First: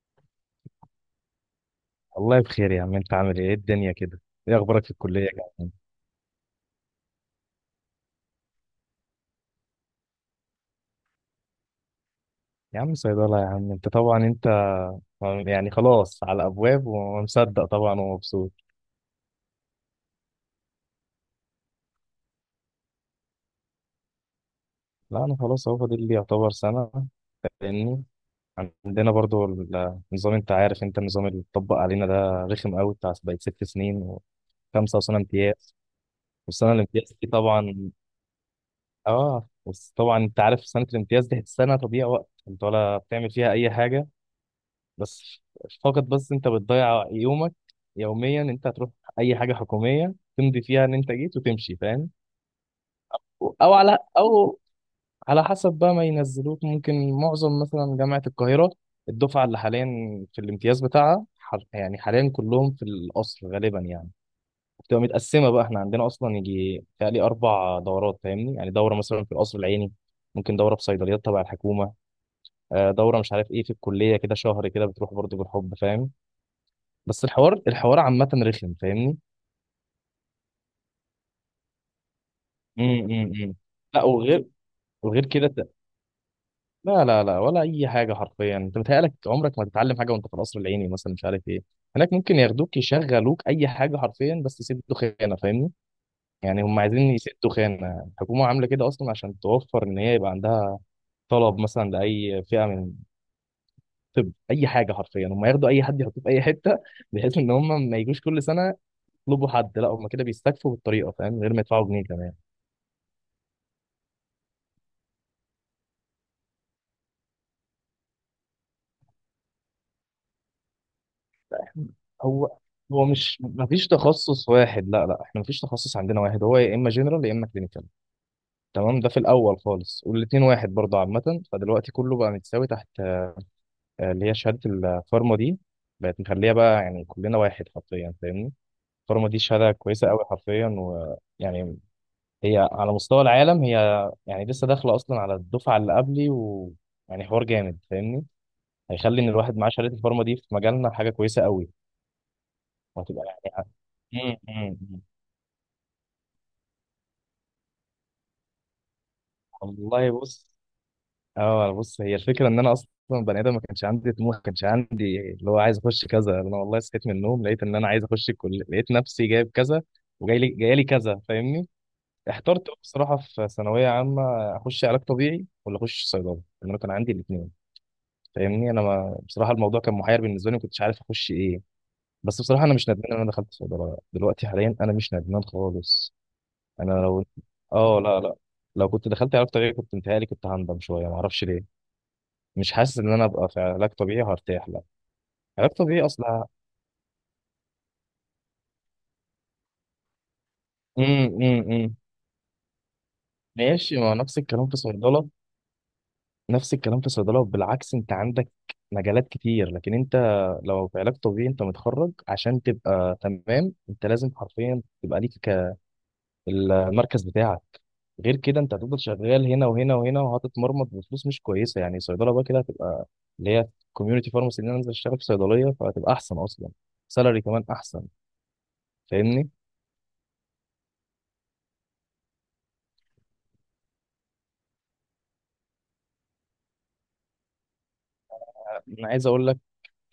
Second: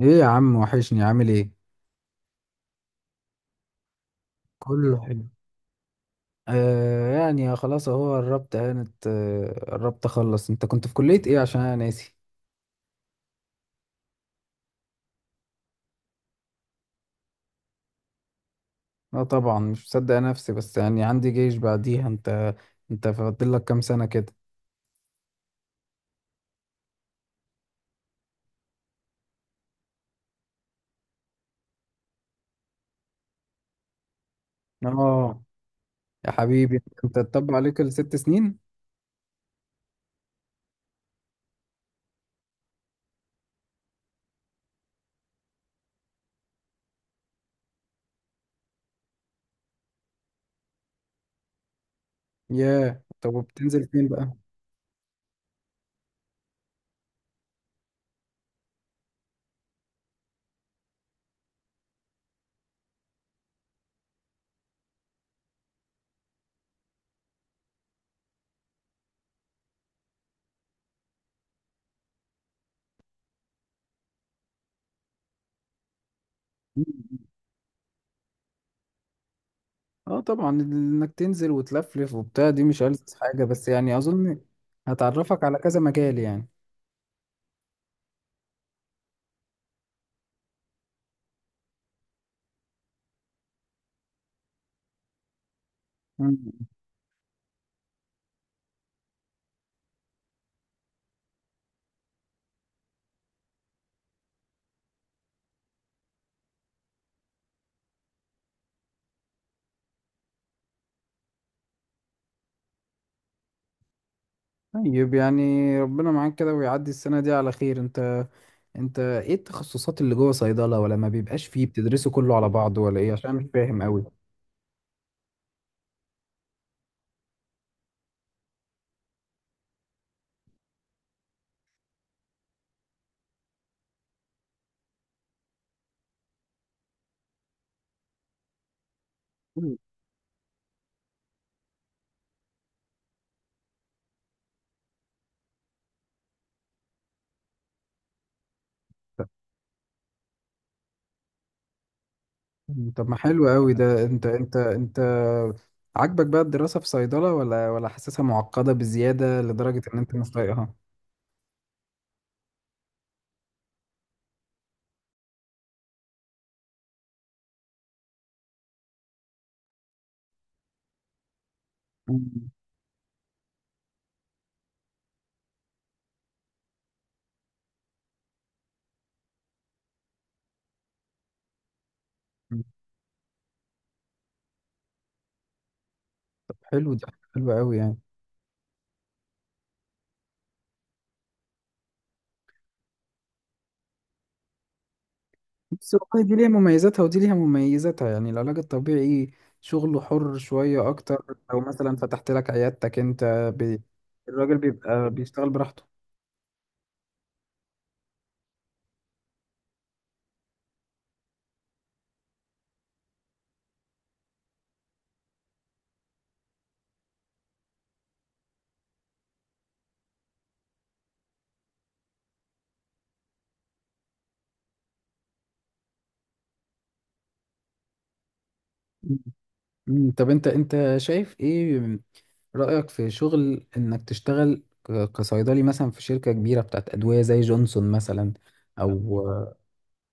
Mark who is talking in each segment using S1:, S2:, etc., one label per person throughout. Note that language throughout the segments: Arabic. S1: ايه يا عم، وحشني. عامل ايه؟
S2: والله بخير يا عم، انت عامل ايه؟ ايه الدنيا كده؟ ايه اخبارك في
S1: كله
S2: الكليه
S1: حلو.
S2: يا عم؟
S1: آه يعني خلاص اهو قربت هانت، قربت اخلص. انت كنت في كلية ايه؟ عشان انا ناسي.
S2: يا عم صيدله يا عم، انت طبعا انت يعني خلاص على ابواب ومصدق طبعا ومبسوط.
S1: لا طبعا، مش مصدق نفسي، بس يعني عندي جيش بعديها. انت فاضل لك كام سنة كده؟
S2: لا انا خلاص هو فاضل لي يعتبر سنه، لاني عندنا برضو النظام، انت عارف النظام اللي اتطبق علينا ده رخم قوي، بتاع بقت ست سنين وخمسه وسنه
S1: اه
S2: امتياز.
S1: يا
S2: والسنه
S1: حبيبي،
S2: الامتياز
S1: انت
S2: دي
S1: اتطبق عليك
S2: طبعا،
S1: الست سنين.
S2: اه بس طبعا انت عارف سنه الامتياز دي سنه تضييع وقت، انت ولا بتعمل فيها اي حاجه. بس فقط انت بتضيع يومك، يوميا انت هتروح اي حاجه حكوميه تمضي فيها ان انت جيت وتمشي، فاهم؟
S1: ياه، طب
S2: او
S1: وبتنزل
S2: على
S1: فين بقى؟
S2: او على حسب بقى ما ينزلوك، ممكن معظم مثلا جامعه القاهره، الدفعه اللي حاليا في الامتياز بتاعها يعني حاليا كلهم في القصر غالبا يعني. بتبقى متقسمه بقى، احنا عندنا اصلا يجي تقريبا اربع دورات فاهمني، يعني دوره مثلا في القصر العيني، ممكن دوره في صيدليات تبع الحكومه، دوره مش عارف ايه في الكليه كده شهر كده بتروح برضه بالحب، فاهم؟ بس الحوار، الحوار عامة رخم فاهمني.
S1: اه طبعا، انك تنزل وتلفلف وبتاع دي مش ألذ
S2: امم
S1: حاجة،
S2: امم
S1: بس يعني
S2: لا
S1: اظن
S2: وغير، وغير
S1: هتعرفك
S2: كده
S1: على
S2: ت-
S1: كذا مجال يعني.
S2: لا لا لا، ولا اي حاجه حرفيا، انت متهيألك عمرك ما تتعلم حاجه وانت في القصر العيني مثلا مش عارف ايه. هناك ممكن ياخدوك يشغلوك اي حاجه حرفيا، بس يسدوا خانه فاهمني.
S1: مم.
S2: يعني هم عايزين يسدوا خانه، الحكومه عامله كده اصلا عشان توفر ان هي يبقى عندها طلب مثلا لاي فئه من الطب، اي حاجه حرفيا هم ياخدوا اي حد يحطوه في اي حته، بحيث ان هم ما يجوش كل سنه يطلبوا حد. لا هم كده بيستكفوا بالطريقه فاهم، من غير ما يدفعوا جنيه كمان.
S1: طيب يعني ربنا معاك كده ويعدي السنة دي على خير. انت ايه التخصصات اللي جوه صيدلة، ولا ما بيبقاش فيه؟ بتدرسوا كله على
S2: هو
S1: بعضه ولا
S2: هو
S1: ايه؟ عشان أنا
S2: مش
S1: مش فاهم
S2: مفيش
S1: قوي.
S2: تخصص واحد، لا لا احنا مفيش تخصص عندنا واحد، هو يا اما جنرال يا اما كلينيكال تمام، ده في الاول خالص. والاتنين واحد برضه عامه، فدلوقتي كله بقى متساوي تحت، اللي هي شهاده الفارما دي بقت مخليها بقى يعني كلنا واحد حرفيا فاهمني. الفارما دي شهاده
S1: مم.
S2: كويسه قوي حرفيا، ويعني هي على مستوى العالم، هي يعني لسه داخله اصلا على الدفعه اللي قبلي، ويعني حوار جامد فاهمني. هيخلي ان الواحد معاه شهاده الفارما دي في مجالنا حاجه كويسه قوي،
S1: طب ما
S2: وهتبقى
S1: حلو
S2: يعني.
S1: قوي ده. انت انت
S2: آه،
S1: انت
S2: مم.
S1: عاجبك بقى الدراسة في صيدلة، ولا حاسسها معقدة بزيادة لدرجة ان انت
S2: والله
S1: مش
S2: بص،
S1: طايقها؟
S2: اه بص هي الفكره ان انا اصلا بني ادم ما كانش عندي طموح، ما كانش عندي اللي هو عايز اخش كذا. انا والله صحيت من النوم لقيت ان انا عايز اخش الكليه، لقيت نفسي جايب كذا وجاي لي جاي لي كذا فاهمني.
S1: مم.
S2: احترت بصراحه في ثانويه عامه، اخش علاج طبيعي ولا اخش صيدله، لان انا كان عندي الاثنين فاهمني. انا ما بصراحه الموضوع كان محير بالنسبه لي، ما كنتش عارف اخش ايه. بس بصراحه انا مش ندمان ان انا دخلت صيدله، دلوقتي حاليا انا مش ندمان خالص.
S1: طب
S2: انا
S1: حلو ده،
S2: لو
S1: حلو قوي يعني.
S2: اه لا لا، لو كنت دخلت علاج طبيعي كنت انتهالي، كنت هندم شويه، ما اعرفش ليه. مش حاسس ان انا ابقى في علاج طبيعي هرتاح، لا علاج
S1: بس
S2: طبيعي
S1: والله دي
S2: اصلا.
S1: ليها مميزاتها ودي ليها مميزاتها، يعني العلاج الطبيعي شغله حر شوية
S2: امم
S1: أكتر لو مثلا
S2: امم
S1: فتحت لك عيادتك أنت. ب...
S2: ماشي، ما هو نفس
S1: الراجل
S2: الكلام في
S1: بيبقى
S2: صيدله،
S1: بيشتغل براحته.
S2: نفس الكلام في صيدله بالعكس. انت عندك مجالات كتير، لكن انت لو في علاج طبيعي، انت متخرج عشان تبقى تمام انت لازم حرفيا تبقى ليك المركز بتاعك، غير كده انت هتفضل شغال هنا وهنا وهنا، وهتتمرمط بفلوس مش كويسه. يعني صيدله بقى كده هتبقى اللي هي كوميونتي فارماسي، ان انا انزل اشتغل في صيدليه فهتبقى احسن اصلا، سالري كمان احسن
S1: مم.
S2: فاهمني.
S1: مم. طب أنت شايف إيه رأيك في شغل إنك تشتغل كصيدلي مثلا في شركة كبيرة بتاعت أدوية زي جونسون مثلا،
S2: انا عايز اقول
S1: أو
S2: لك،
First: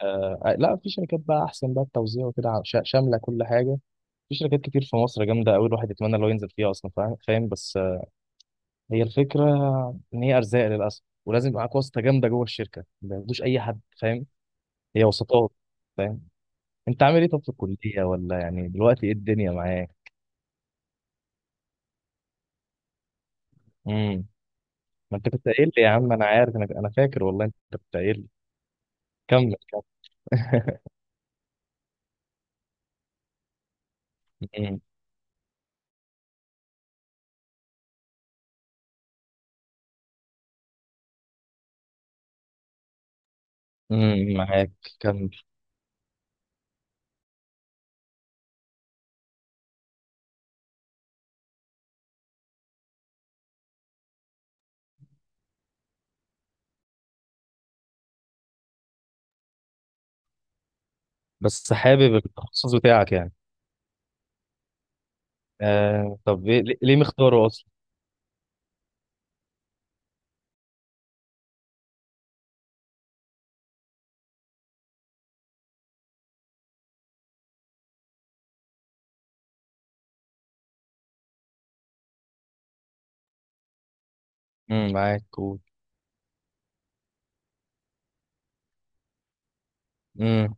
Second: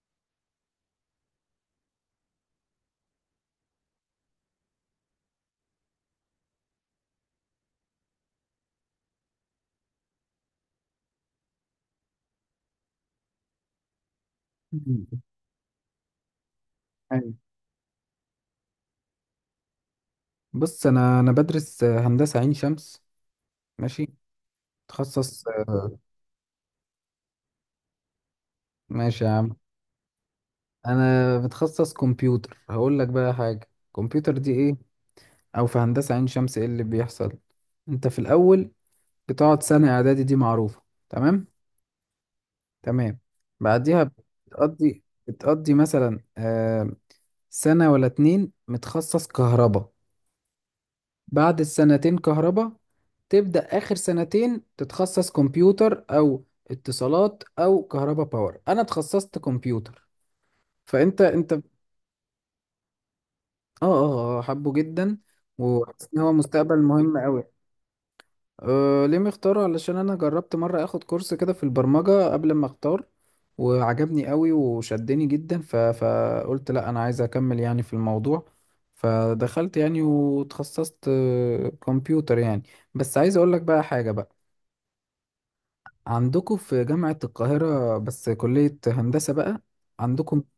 S2: آه لا في شركات بقى احسن بقى التوزيع وكده، شامله كل حاجه. في شركات كتير في مصر جامده قوي الواحد يتمنى لو ينزل فيها اصلا، فاهم فاهم، بس هي الفكره ان هي ارزاق للاسف، ولازم يبقى معاك واسطه جامده جوه الشركه، ما ياخدوش اي حد فاهم، هي
S1: مم.
S2: وسطات فاهم. انت عامل ايه
S1: أيوة.
S2: طب في الكليه، ولا يعني دلوقتي ايه الدنيا معاك؟
S1: بص، أنا بدرس هندسة عين شمس. ماشي.
S2: امم ما انت
S1: تخصص.
S2: كنت قايل لي يا عم، انا عارف، انا فاكر والله انت كنت قايل لي.
S1: ماشي يا عم.
S2: كمل كمل.
S1: انا بتخصص كمبيوتر، هقول لك بقى حاجه. كمبيوتر دي ايه،
S2: مم.
S1: او في هندسه عين شمس ايه اللي بيحصل؟ انت في الاول بتقعد سنه اعدادي دي معروفه. تمام، تمام. بعديها
S2: معاك،
S1: بتقضي
S2: كمل.
S1: بتقضي مثلا سنه ولا اتنين متخصص كهرباء. بعد السنتين كهرباء تبدا اخر سنتين تتخصص كمبيوتر او اتصالات او كهرباء باور. انا اتخصصت كمبيوتر. فانت
S2: بس حابب التخصص بتاعك يعني؟
S1: اه، اه، حبه جدا، وحاسس
S2: آه
S1: ان هو
S2: طب
S1: مستقبل
S2: ليه
S1: مهم قوي.
S2: مختاره اصلا؟
S1: أه، ليه مختاره؟ علشان انا جربت مره اخد كورس كده في البرمجه قبل ما اختار، وعجبني قوي وشدني جدا. فقلت لا، انا عايز اكمل يعني في الموضوع. فدخلت يعني وتخصصت كمبيوتر يعني. بس عايز اقول لك بقى حاجه. بقى
S2: معاك، قول.
S1: عندكم في جامعه القاهره بس كليه هندسه بقى، عندكم
S2: امم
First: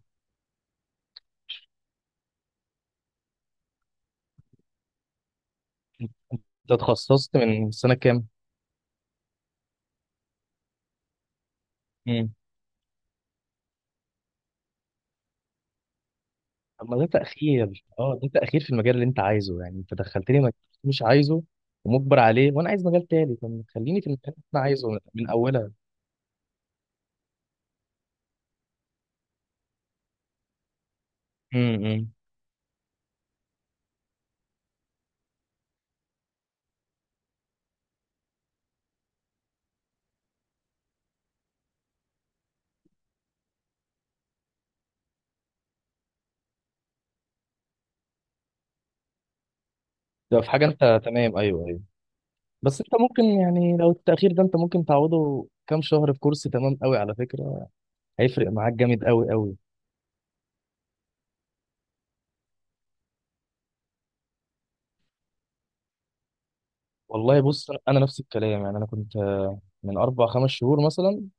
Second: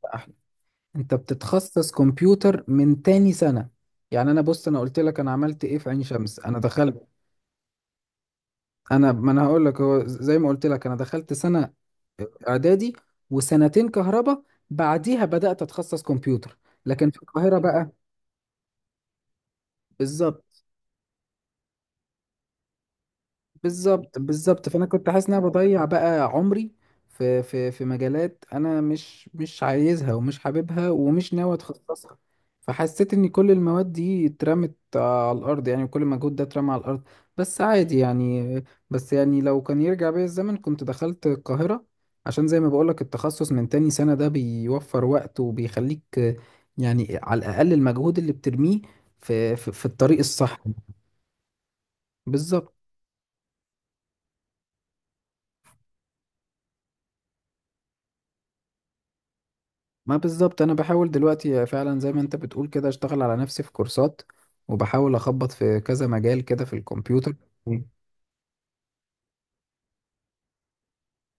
S1: انت بتتخصص كمبيوتر من تاني سنة. يعني انا، بص انا قلت لك انا عملت ايه في عين شمس.
S2: انت
S1: انا دخلت.
S2: اتخصصت من سنة كام؟
S1: ما انا هقول لك. هو زي ما قلت لك انا دخلت سنة
S2: امم
S1: اعدادي، وسنتين كهرباء، بعديها بدأت اتخصص كمبيوتر.
S2: طب ما ده
S1: لكن في القاهرة
S2: تأخير،
S1: بقى،
S2: اه ده تأخير في المجال اللي انت عايزه. يعني انت دخلتني مجال
S1: بالظبط،
S2: مش عايزه ومجبر عليه، وانا عايز مجال تاني. طب خليني في
S1: بالظبط،
S2: المجال اللي انا
S1: بالظبط، فانا
S2: عايزه من
S1: كنت حاسس ان انا
S2: اولها.
S1: بضيع بقى عمري في مجالات انا مش عايزها، ومش حاببها، ومش ناوي
S2: امم
S1: اتخصصها. فحسيت ان كل المواد دي اترمت على الارض يعني، وكل المجهود ده اترمى على الارض. بس عادي يعني. بس يعني لو كان يرجع بيا الزمن كنت دخلت القاهرة، عشان زي ما بقولك التخصص من تاني سنة ده بيوفر وقت، وبيخليك يعني على الاقل المجهود اللي بترميه في الطريق
S2: ده في
S1: الصح.
S2: حاجة، انت تمام، ايوه ايوه.
S1: بالظبط.
S2: بس انت ممكن يعني لو التأخير ده انت ممكن تعوضه كام شهر في كورس، تمام قوي على فكرة، هيفرق معاك جامد قوي قوي.
S1: ما بالظبط، انا بحاول دلوقتي فعلا زي ما انت بتقول كده اشتغل على نفسي في كورسات، وبحاول اخبط في كذا مجال كده في الكمبيوتر.
S2: والله بص، انا نفس الكلام يعني. انا كنت من اربع خمس شهور مثلا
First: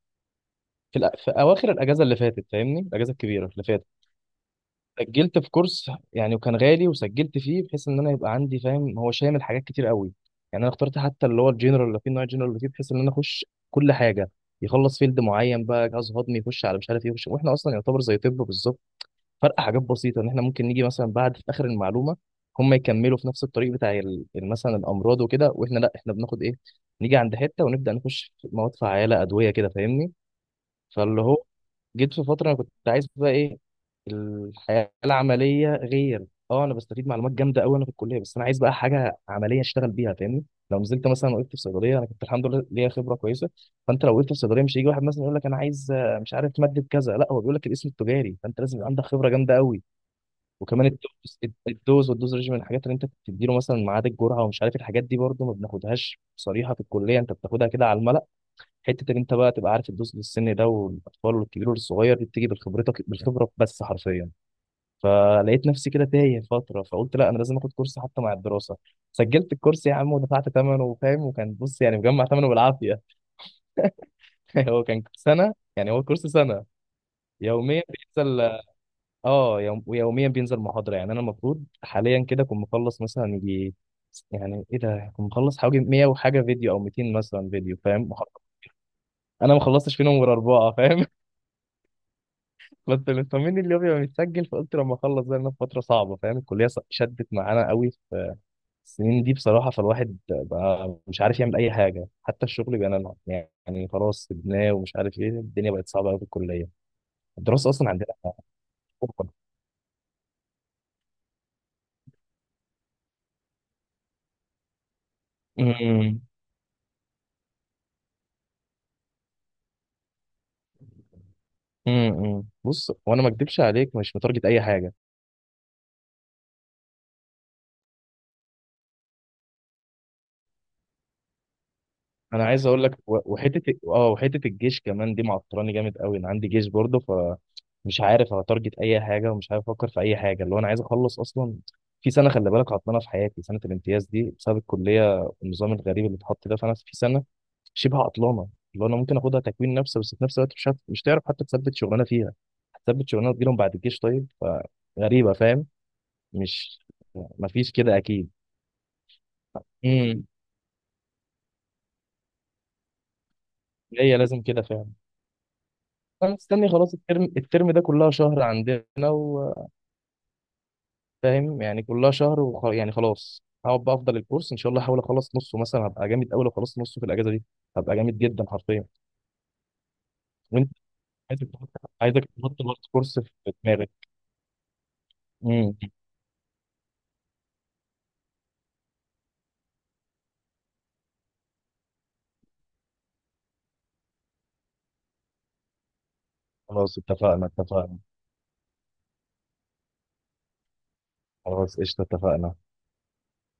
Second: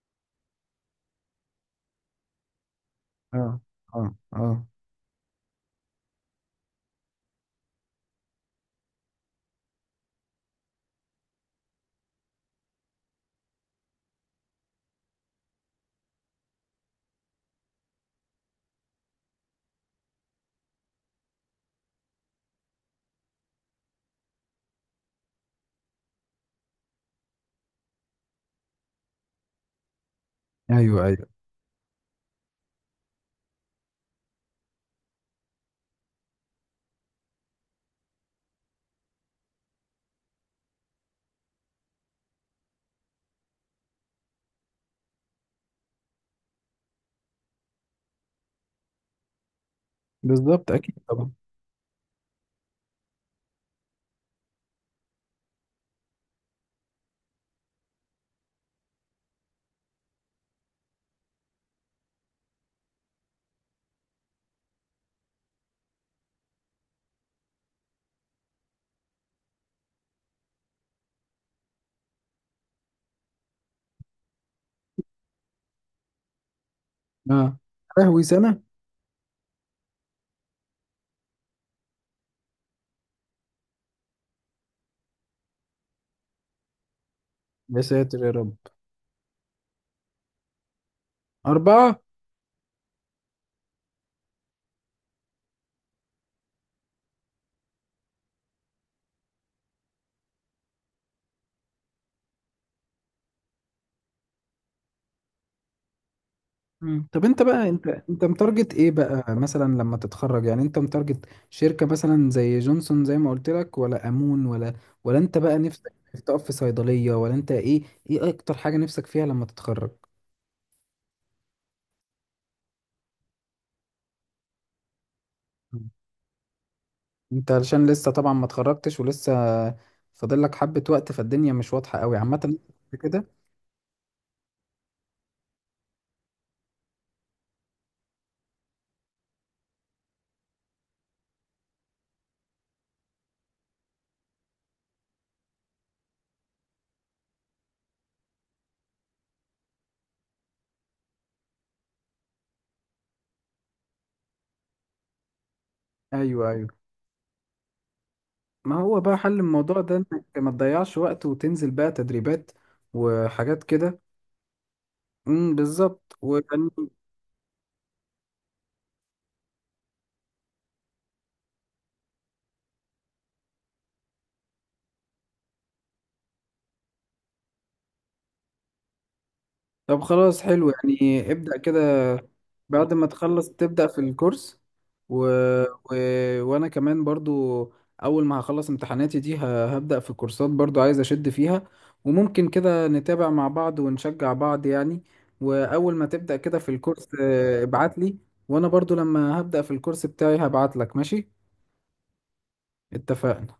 S2: في اواخر الاجازه اللي فاتت فاهمني، الاجازه الكبيره
S1: اه،
S2: اللي فاتت
S1: اه، اه.
S2: سجلت في كورس يعني، وكان غالي وسجلت فيه بحيث ان انا يبقى عندي فاهم، هو شامل حاجات كتير قوي. يعني انا اخترت حتى اللي هو الجنرال اللي فيه، نوع الجنرال اللي فيه بحيث ان انا اخش كل حاجه، يخلص فيلد معين بقى جهاز هضمي، يخش على مش عارف ايه، يخش. واحنا اصلا يعتبر زي طب بالظبط، فرق حاجات بسيطه ان احنا ممكن نيجي مثلا بعد في اخر المعلومه، هم يكملوا في نفس الطريق بتاع مثلا الامراض وكده، واحنا لا احنا بناخد ايه، نيجي عند حته ونبدا نخش في مواد فعاله ادويه كده فاهمني.
S1: ايوه،
S2: فاللي
S1: ايوه.
S2: هو جيت في فترة كنت عايز بقى ايه، الحياة العملية غير. اه انا بستفيد معلومات جامدة قوي انا في الكلية، بس انا عايز بقى حاجة عملية اشتغل بيها فاهمني. لو نزلت مثلا وقفت في صيدلية، انا كنت الحمد لله ليا خبرة كويسة. فانت لو وقفت في صيدلية، مش هيجي واحد مثلا يقول لك انا عايز مش عارف مادة كذا، لا هو بيقول لك الاسم التجاري، فانت لازم يبقى عندك خبرة جامدة قوي.
S1: بالظبط،
S2: وكمان
S1: اكيد طبعا.
S2: الدوز، الدوز ريجيم، الحاجات اللي انت بتديله مثلا ميعاد الجرعة ومش عارف، الحاجات دي برضه ما بناخدهاش صريحة في الكلية، انت بتاخدها كده على الملأ. حته ان انت بقى تبقى عارف تدوس للسن ده والاطفال والكبير والصغير، دي بتيجي بالخبره بس حرفيا. فلقيت نفسي كده تايه فتره، فقلت لا انا لازم اخد كورس حتى مع الدراسه. سجلت الكورس يا عم ودفعت ثمنه فاهم، وكان بص يعني مجمع ثمنه بالعافيه. هو كان سنه، يعني هو كورس سنه،
S1: اه.
S2: يوميا
S1: يا لهوي،
S2: بينزل.
S1: سنه!
S2: اه ويوميا بينزل محاضره. يعني انا المفروض حاليا كده اكون مخلص مثلا يجي، يعني ايه ده، كنت مخلص حوالي 100 وحاجه فيديو او 200 مثلا فيديو
S1: يا
S2: فاهم
S1: ساتر يا رب.
S2: انا ما خلصتش فيهم غير اربعه فاهم.
S1: اربعه.
S2: كنت مطمني اللي هو بيبقى متسجل، فقلت لما اخلص ده، لأن في فتره صعبه فاهم، الكليه شدت معانا قوي في السنين دي بصراحه. فالواحد بقى مش عارف يعمل اي حاجه، حتى الشغل بقى أنا يعني خلاص سيبناه ومش عارف ايه، الدنيا بقت صعبه قوي في الكليه.
S1: مم. طب انت بقى،
S2: الدراسه
S1: انت
S2: اصلا عندنا
S1: انت متارجت ايه
S2: أوفر.
S1: بقى مثلا لما تتخرج؟ يعني انت متارجت شركه مثلا زي جونسون زي ما قلت لك، ولا امون، ولا انت بقى نفسك
S2: امم
S1: تقف في صيدليه، ولا انت ايه؟ ايه اكتر حاجه نفسك فيها لما تتخرج؟
S2: بص، وانا ما اكدبش عليك مش متارجت اي حاجه.
S1: انت علشان لسه طبعا ما اتخرجتش ولسه فاضل لك حبة وقت، فالدنيا مش واضحة قوي
S2: انا
S1: عامة
S2: عايز اقول لك
S1: كده.
S2: وحته، اه وحته الجيش كمان دي معطلاني جامد قوي. انا عندي جيش برضه، فمش عارف اتارجت اي حاجه ومش عارف افكر في اي حاجه، اللي هو انا عايز اخلص اصلا. في سنه خلي بالك عطلانه في حياتي، سنه الامتياز دي بسبب الكليه والنظام الغريب اللي اتحط ده، فانا في سنه شبه عطلانه اللي هو انا ممكن اخدها تكوين نفسي، بس في نفس الوقت مش تعرف حتى تثبت شغلانه فيها، هتثبت شغلانه تجيلهم بعد الجيش طيب، فغريبه فاهم.
S1: ايوه،
S2: مش
S1: ايوه.
S2: مفيش كده اكيد.
S1: ما هو بقى حل الموضوع ده
S2: امم
S1: انك ما تضيعش وقت، وتنزل بقى تدريبات وحاجات كده.
S2: هي لازم كده فعلا.
S1: بالظبط
S2: انا
S1: ويعني.
S2: مستني خلاص الترم، الترم ده كلها شهر عندنا وفاهم، يعني كلها شهر يعني خلاص. هقعد بقى افضل الكورس ان شاء الله، احاول اخلص نصه مثلا هبقى جامد قوي. لو خلصت نصه في الاجازه دي، هبقى جامد جدا حرفيا.
S1: طب خلاص، حلو
S2: وانت
S1: يعني.
S2: عايزك
S1: ابدأ
S2: تحط-
S1: كده
S2: عايزك تحط برضه
S1: بعد ما
S2: كورس في
S1: تخلص، تبدأ
S2: دماغك.
S1: في الكورس. و...
S2: امم
S1: و... وانا كمان برضو، اول ما هخلص امتحاناتي دي هبدأ في كورسات برضو، عايز اشد فيها. وممكن كده نتابع مع بعض ونشجع بعض يعني. واول ما تبدأ كده في
S2: خلاص
S1: الكورس
S2: اتفقنا،
S1: ابعت
S2: اتفقنا.
S1: لي. وانا برضو لما هبدأ في الكورس بتاعي هبعت لك. ماشي.
S2: خلاص قشطه، اتفقنا.
S1: اتفقنا.